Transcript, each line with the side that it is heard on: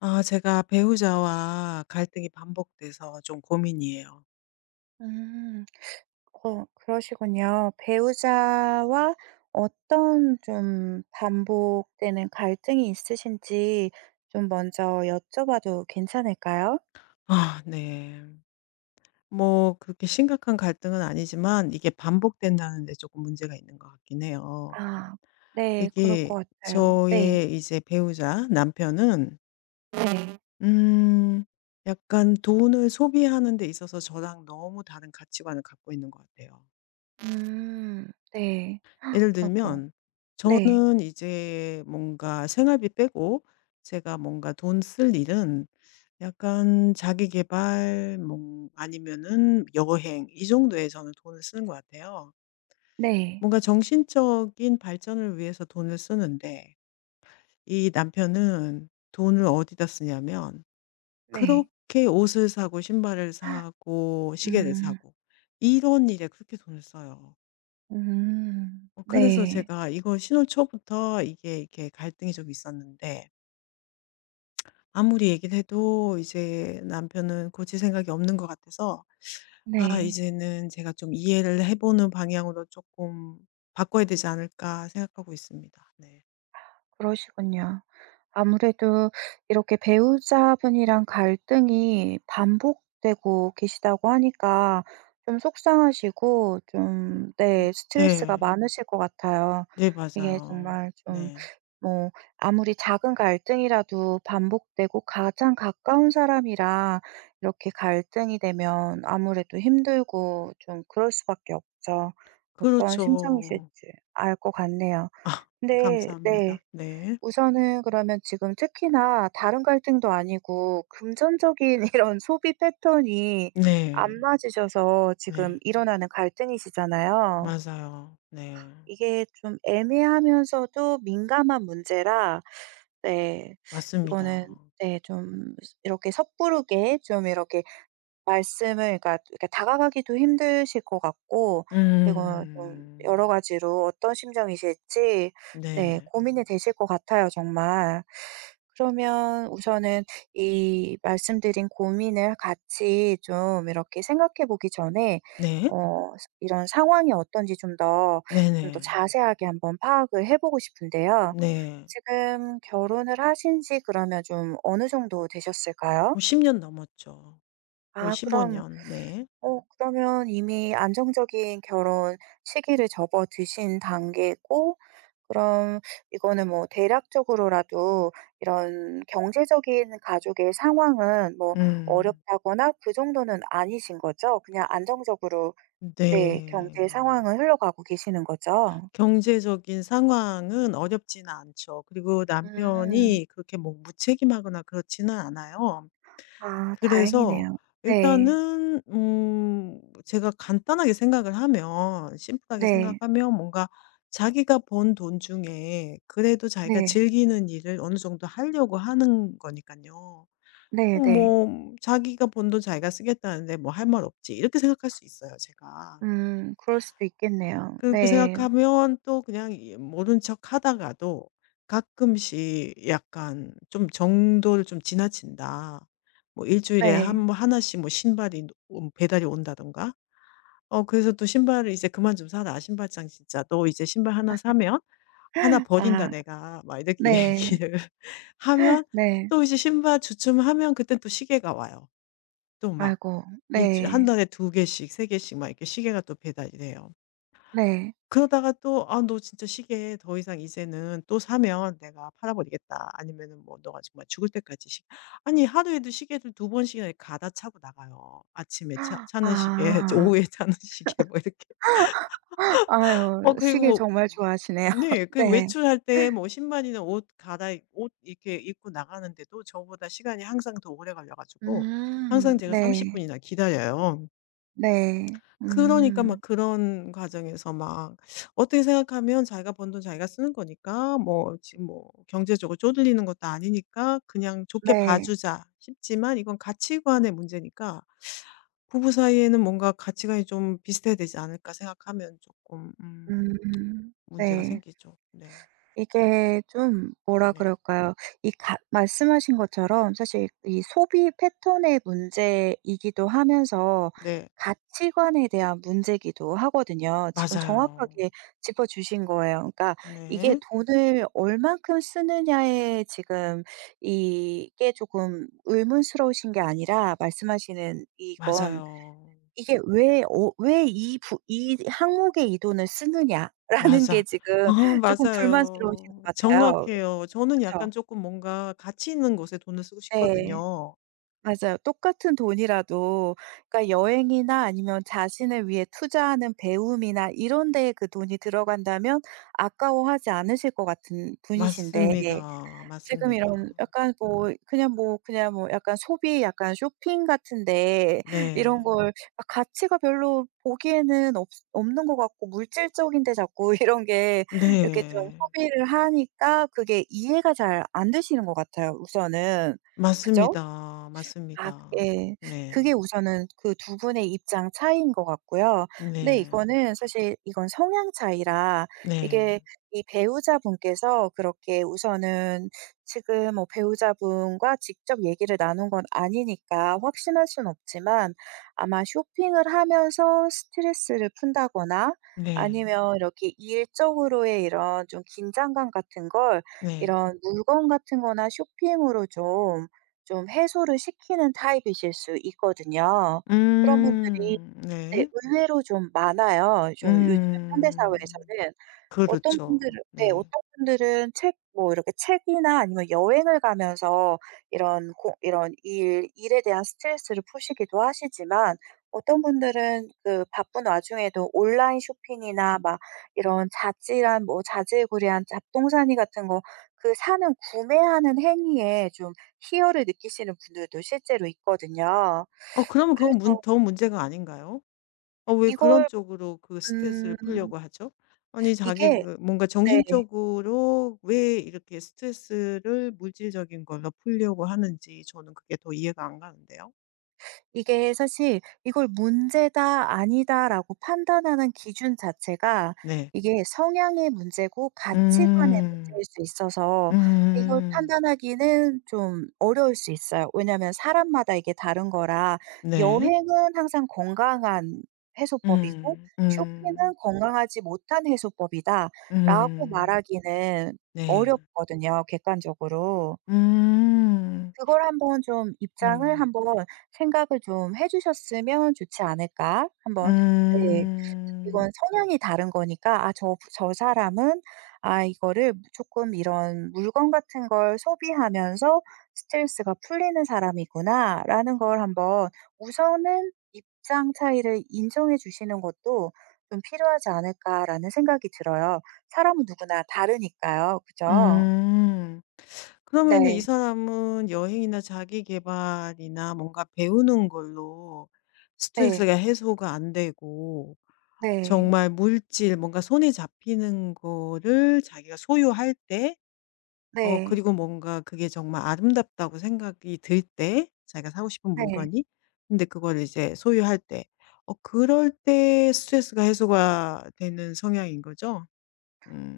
left: 아 제가 배우자와 갈등이 반복돼서 좀 고민이에요.
right: 음. 어 그러시군요. 배우자와 어떤 좀 반복되는 갈등이 있으신지 좀 먼저 여쭤봐도 괜찮을까요?
left: 아 네. 뭐 그렇게 심각한 갈등은 아니지만 이게 반복된다는 데 쪼금 문제가 있는 것 같긴 해요.
right: 아. 네, 그럴
left: 이게
right: 것 같아요. 네.
left: 저의 이제 배우자 남편은
right: 네.
left: 음 약간 돈을 소비하는 데 있어서 저랑 너무 다른 가치관을 갖고 있는 것 같아요.
right: 음. 네.
left: 예를
right: 아고.
left: 들면
right: 네.
left: 저는 이제 뭔가 생활비 빼고 제가 뭔가 돈 쓸 일은 약간 자기 계발 뭐 아니면은 여행 이 정도에 저는 돈을 쓰는 것 같아요.
right: 네.
left: 뭔가 정신적인 발전을 위해서 돈을 쓰는데 이 남편은 돈을 어디다 쓰냐면
right: 네.
left: 그렇게 옷을 사고 신발을 사고 시계를
right: 음.
left: 사고. 이런 일에 그렇게 돈을 써요.
right: 음.
left: 어 그래서
right: 네.
left: 제가 이거 신혼 초부터 이게 이렇게 갈등이 좀 있었는데 아무리 얘기를 해도 이제 남편은 고칠 생각이 없는 것 같아서 아
right: 네.
left: 이제는 제가 좀 '이해를 해 보는 방향으로 쪼끔 바꿔야 되지 않을까?' 생각하고 있습니다. 네.
right: 그러시군요. 아무래도 이렇게 배우자분이랑 갈등이 반복되고 계시다고 하니까 좀 속상하시고 좀
left: 음
right: 네 스트레스가
left: 네.
right: 많으실 것 같아요.
left: 네,
right: 이게
left: 맞아요.
right: 정말 좀
left: 네.
right: 뭐 아무리 작은 갈등이라도 반복되고 가장 가까운 사람이라 이렇게 갈등이 되면 아무래도 힘들고 좀 그럴 수밖에 없죠. 어떠한
left: 그렇죠.
right: 심정이실지 알 것 같네요.
left: 어.
right: 근데 네.
left: 감사합니다. 네.
right: 우선은 그러면 지금 특히나 다른 갈등도 아니고 금전적인 이런 소비 패턴이 안
left: 네.
right: 맞으셔서 지금
left: 네.
right: 일어나는 갈등이시잖아요.
left: 맞아요. 네.
right: 이게 좀 애매하면서도 민감한 문제라 네 이거는
left: 맞습니다.
right: 네 좀 스 이렇게 섣부르게 좀 이렇게 말씀을 그러니까 또 이렇게 다가가기도 힘드실 것 같고 그리고 좀 여러
left: 음.
right: 가지로 어떤 심정이실지 네,
left: 네.
right: 고민이 되실 것 같아요 정말. 그러면 우선은 이 말씀드린 고민을 같이 좀 이렇게 생각해 보기 전에
left: 네.
right: 어 그 이런 상황이 어떤지 좀 더, 좀 더
left: 네네.
right: 자세하게 한번 파악을 해 보고 싶은데요.
left: 네.
right: 지금 결혼을 하신지 그러면 좀 어느 정도 되셨을까요?
left: 뭐 10 년 넘었죠. 거의
right: 아
left: 15
right: 그럼
left: 년. 네.
right: 어 그러면 이미 안정적인 결혼 시기를 접어드신 단계고 그럼 이거는 뭐 대략적으로라도 이런 경제적인 가족의 상황은 뭐
left: 음.
right: 어렵다거나 그 정도는 아니신 거죠? 그냥 안정적으로
left: 음
right: 네 경제
left: 네.
right: 상황은 흘러가고 계시는 거죠?
left: 경제적인 상황은 어렵진 않죠. 그리고
right: 음.
left: 남편이 그렇게 뭐 무책임하거나 그렇지는 않아요.
right: 아
left: 그래서
right: 다행이네요. 네.
left: 일단은 음 제가 간단하게 생각을 하면 심플하게
right: 네.
left: 생각하면 뭔가 자기가 번 돈 중에 그래도 자기가
right: 네.
left: 즐기는 일을 어느 정도 하려고 하는 거니깐요. 어
right: 네 네.
left: 뭐 '자기가 번 돈 자기가 쓰겠다는데 뭐 할 말 없지.' 이렇게 생각할 수 있어요 제가.
right: 음. 그럴 수도 있겠네요.
left: 그렇게
right: 네.
left: 생각하면 또 그냥 이 모른 척 하다가도 가끔씩 약간 좀 '정도를 좀 지나친다.' 뭐 1 주일에 한
right: 네.
left: 뭐 1 씩 뭐 신발이 노 온 배달이 온다던가. 어 그래서 또 "신발을 이제 그만 좀 사라, 신발장 진짜. 너 이제 신발 1 사면 1 버린다
right: 아.
left: 내가." 막 이렇게
right: 네.
left: 얘기를 하면
right: 네.
left: 또 이제 신발 주춤하면 그땐 또 시계가 와요. 또 막
right: 아이고.
left: 1 주일 1
right: 네.
left: 달에 2 개씩 3 개씩 막 이렇게 시계가 또 배달이 돼요.
right: 네.
left: 그러다가 또 "아 너 진짜 시계 더 이상 이제는 또 사면 내가 팔아 버리겠다." 아니면은 뭐 "너가 정말 죽을 때까지 시" 아니 하루에도 시계를 2 번씩이나 이 갈아 차고 나가요. 아침에 차 차는 시계 저
right: 아.
left: 오후에 차는 시계 뭐 이렇게. 어
right: 아유,
left: 그리고
right: 시계
left: 뭐
right: 정말 좋아하시네요.
left: 네. 그리고
right: 네.
left: 외출할 때 뭐 신발이나 옷 갈아입 옷 이렇게 입고 나가는데도 저보다 시간이 항상 더 오래 걸려 가지고
right: 음.
left: 항상 제가 30
right: 네.
left: 분이나 기다려요.
right: 네.
left: 그러니까 막
right: 음.
left: 그런 과정에서 막 어떻게 생각하면 '자기가 번 돈 자기가 쓰는 거니까 뭐 지금 뭐 경제적으로 쪼들리는 것도 아니니까 그냥 좋게 봐
right: 네.
left: 주자.' 싶지만 이건 가치관의 문제니까. '부부 사이에는 뭔가 가치관이 좀 비슷해야 되지 않을까?' 생각하면 쪼끔 음
right: 음.
left: 문제가
right: 네.
left: 생기죠. 네.
right: 이게 좀 뭐라
left: 네.
right: 그럴까요? 이 가 말씀하신 것처럼 사실 이 소비 패턴의 문제이기도 하면서
left: 네.
right: 가치관에 대한 문제기도 하거든요. 지금
left: 맞아요.
right: 정확하게 짚어주신 거예요. 그러니까 이게
left: 네.
right: 돈을 얼마큼 쓰느냐에 지금 이게 쪼끔 의문스러우신 게 아니라 말씀하시는 이건,
left: 맞아요.
right: 이게 왜 어 왜 이 부 이 항목에 이 돈을 쓰느냐 라는 게
left: 맞아.
right: 지금
left: 어
right: 쪼끔 불만스러우신
left: 맞아요.
right: 것 같아요.
left: 정확해요. 저는 약간
right: 그쵸?
left: 쪼끔 뭔가 가치 있는 곳에 돈을 쓰고
right: 네.
left: 싶거든요.
right: 맞아요. 똑같은 돈이라도 그러니까 여행이나 아니면 자신을 위해 투자하는 배움이나 이런 데에 그 돈이 들어간다면 아까워하지 않으실 것 같은 분이신데 예
left: 맞습니다.
right: 지금
left: 맞습니다.
right: 이런 약간 뭐 그냥 뭐, 그냥 뭐 약간 소비 약간 쇼핑 같은 데 이런
left: 네.
right: 걸 막 가치가 별로 보기에는 없스 없는 것 같고 물질적인 데 자꾸 이런 게 이렇게 좀
left: 네.
right: 소비를 하니까 그게 이해가 잘 안되시는 것 같아요 우선은. 그죠?
left: 맞습니다.
right: 아
left: 맞습니다.
right: 예. 그게
left: 네.
right: 우선은 그 두 분의 입장 차이인 것 같고요. 근데
left: 네.
right: 이거는 사실 이건 성향 차이라
left: 네.
right: 이게 이 배우자분께서 그렇게 우선은 지금 뭐 배우자분과 직접 얘기를 나눈 건 아니니까 확신할 순 없지만 아마 쇼핑을 하면서 스트레스를 푼다거나
left: 네.
right: 아니면 이렇게 일적으로의 이런 좀 긴장감 같은 걸
left: 네.
right: 이런 물건 같은 거나 쇼핑으로 좀, 좀 해소를 시키는 타입이실 수 있거든요. 그런 분들이
left: 음.
right: 네
left: 네.
right: 의외로 좀 많아요 좀 요즘
left: 음.
right: 현대사회에서는. 어떤 분들으
left: 그렇죠.
right: 네,
left: 네.
right: 어떤 분들은 책 뭐 이렇게 책이나 아니면 여행을 가면서 이런 고 이런 일 일에 대한 스트레스를 푸시기도 하시지만 어떤 분들은 그 바쁜 와중에도 온라인 쇼핑이나 막 이런 자질한 뭐 자질구레한 잡동사니 같은 거 그 사는, 구매하는 행위에 좀 희열을 느끼시는 분들도 실제로 있거든요.
left: 어 그러면 그건 문
right: 그래서
left: 더 문제가 아닌가요? 어 왜 그런
right: 이걸
left: 쪽으로 그
right: 음.
left: 스트레스를 풀려고 하죠? 아니 자기
right: 이게
left: 그 뭔가
right: 네.
left: 정신적으로 왜 이렇게 스트레스를 물질적인 걸로 풀려고 하는지 저는 그게 더 이해가 안 가는데요.
right: 이게 사실 이걸 문제다, 아니다 라고 판단하는 기준 자체가
left: 네.
right: 이게 성향의 문제고 가치관의
left: 음.
right: 문제일 수 있어서 이걸
left: 음.
right: 판단하기는 좀 어려울 수 있어요. 왜냐하면 사람마다 이게 다른 거라
left: 네.
right: "여행은 항상 건강한 해소법이고,
left: 음.
right: 쇼핑은
left: 음.
right: 건강하지 못한 해소법이다." 라고
left: 음.
right: 말하기는
left: 네.
right: 어렵거든요. 객관적으로.
left: 음.
right: 그걸 한번 좀 입장을
left: 음.
right: 한번 생각을 좀 해주셨으면 좋지 않을까, 한번. 네,
left: 음.
right: 이건 성향이 다른 거니까 아 저 '저 사람은 아 이거를 쪼끔 이런 물건 같은 걸 소비하면서 스트레스가 풀리는 사람이구나.'라는 걸 한번 우선은 입장 차이를 인정해 주시는 것도 좀 필요하지 않을까 라는 생각이 들어요. 사람은 누구나 다르니까요. 그죠?
left: 음. 그러면은 이
right: 네.
left: 사람은 여행이나 자기계발이나 뭔가 배우는 걸로
right: 네.
left: 스트레스가 해소가 안되고
right: 네.
left: 정말 물질 뭔가 손에 잡히는 거를 자기가 소유할 때 어
right: 네.
left: 그리고 뭔가 그게 정말 아름답다고 생각이 들 때 자기가 사고 싶은
right: 네.
left: 물건이 근데 그거를 이제 소유할 때. 어 그럴 때 스트레스가 해소가 되는 성향인거죠?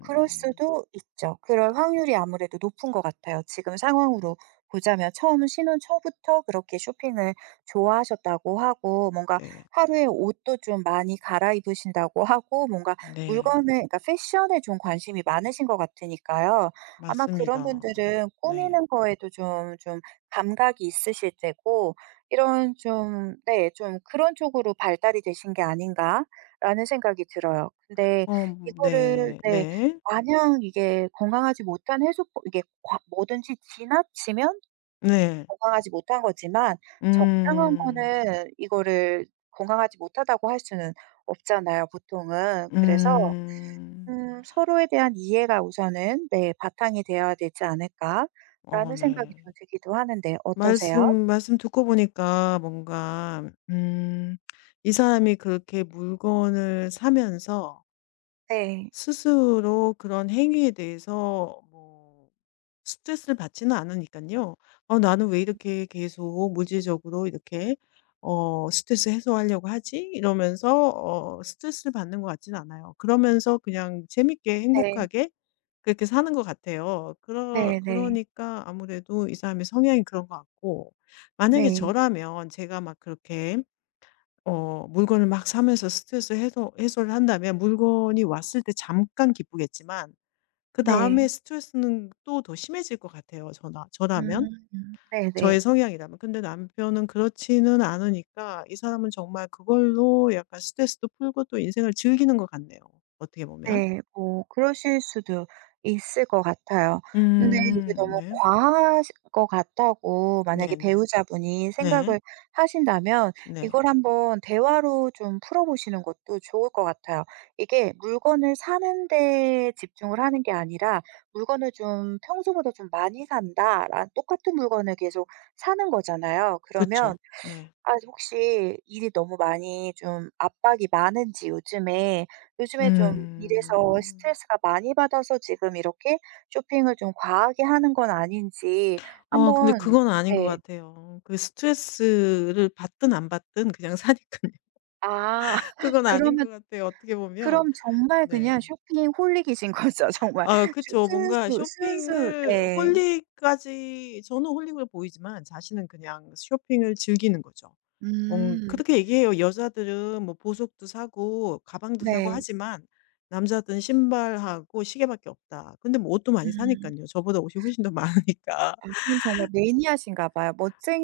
right: 그럴 수도 있죠. 그럴 확률이 아무래도 높은 것 같아요. 지금 상황으로 보자면 처음 신혼 초부터 그렇게 쇼핑을 좋아하셨다고 하고 뭔가
left: 네.
right: 하루에 옷도 좀 많이 갈아입으신다고 하고 뭔가
left: 네.
right: 물건을 그니까 패션 에 좀 관심이 많으신 것 같으니까요. 아마 그런
left: 맞습니다.
right: 분들은
left: 네.
right: 꾸미는 거에도 좀 좀 감각이 있으실 테고 이런 좀 네, 좀 그런 쪽으로 발달이 되신 게 아닌가 라는 생각이 들어요. 근데
left: 어
right: 이거를
left: 네.
right: 네,
left: 네.
right: 마냥 이게 건강하지 못한 해소법 이게 과 뭐든지 지나치면
left: 네.
right: 건강하지 못한 거지만 적당한
left: 음.
right: 거는 이거를 건강하지 못하다고 할 수는 없잖아요 보통은. 그래서
left: 음.
right: 음 서로에 대한 이해가 우선은 네. 바탕이 돼야 되지 않을까
left: 어,
right: 라는 생각이
left: 네.
right: 좀 들기도 하는데 어떠세요?
left: 말씀 말씀 듣고 보니까 뭔가 음 이 사람이 그렇게 물건을 사면서
right: 네.
left: 스스로 그런 행위에 대해서 뭐 스트레스를 받지는 않으니깐요. '어 나는 왜 이렇게 계속 물질적으로 이렇게 어 스트레스 해소하려고 하지?' 이러면서 어 스트레스를 받는 것 같진 않아요. 그러면서 그냥 재밌게
right: 네.
left: 행복하게 그렇게 사는 거 같아요. 그러
right: 네네.
left: 그러니까 아무래도 이 사람의 성향이 그런 것 같고 만약에
right: 네.
left: 저라면 제가 막 그렇게 어 물건을 막 사면서 스트레스 해소 해소를 한다면 물건이 왔을 때 잠깐 기쁘겠지만 그다음에
right: 네.
left: 스트레스는 또 더 심해질 것 같아요 저라 저라면
right: 음 네네.
left: 저의 성향이라면. 근데 남편은 그렇지는 않으니까 이 사람은 정말 그걸로 약간 스트레스도 풀고 또 인생을 즐기는 것 같네요. 어떻게 보면.
right: 네. 뭐 그러실 수도 있을 것 같아요. 근데 이게
left: 음.
right: 너무
left: 네.
right: 과하실 것 같다고 만약에
left: 네네.
right: 배우자분이
left: 네.
right: 생각을 하신다면
left: 네.
right: 이걸 한번 대화로 좀 풀어보시는 것도 좋을 것 같아요. 이게 물건을 사는 데 집중을 하는 게 아니라 물건을 좀 평소보다 좀 많이 산다. 라 똑같은 물건을 계속 사는 거잖아요.
left: 그쵸.
right: 그러면
left: 네.
right: 아 혹시 일이 너무 많이 좀 압박이 많은지 요즘에 요즘에 좀 일에서
left: 음.
right: 스트레스가 많이 받아서 지금 이렇게 쇼핑을 좀 과하게 하는 건 아닌지
left: 아, 근데
right: 한번
left: 그거는 아닌 것
right: 네.
left: 같아요. 그 스트레스를 받든 안 받든 그냥 사니깐요.
right: 아
left: 그건 아닌 거
right: 그러면
left: 같아요. 어떻게 보면.
right: 그럼 정말 그냥
left: 네.
right: 쇼핑 홀릭이신거죠 정말.
left: 아 그쵸. 뭔가
right: 순수 순수
left: 쇼핑을
right: 네.
left: 홀릭까지 저는 홀릭으로 보이지만 자신은 그냥 쇼핑을 즐기는 거죠. 뭐
right: 음.
left: 그렇게 얘기해요. "여자들은 뭐 보석도 사고 가방도 사고
right: 네.
left: 하지만 남자들은 신발하고 시계밖에 없다." 근데 뭐 옷도 많이
right: 음.
left: 사니깐요. 저보다 옷이 훨씬 더 많으니까.
right: 어 정말 매니아신가 봐요.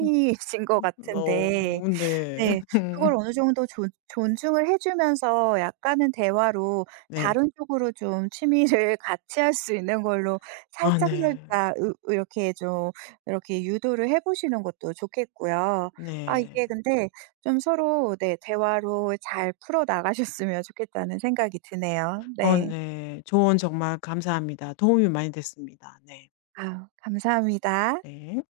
left: 음.
right: 것
left: 음
right: 같은데
left: 어 네.
right: 네, 그걸 어느 정도 존 존중을 해주면서 약간은 대화로
left: 네.
right: 다른 쪽으로 좀 취미를 같이 할 수 있는 걸로
left: 아 네.
right: 살짝살짝 으 이렇게 좀 이렇게 유도를 해보시는 것도 좋겠고요. 아
left: 네.
right: 이게 근데 좀 서로 네, 대화로 잘 풀어 나가셨으면 좋겠다는 생각이 드네요.
left: 어
right: 네.
left: 네, 조언 정말 감사합니다. 도움이 많이 됐습니다. 네.
right: 아우 감사합니다.
left: 네.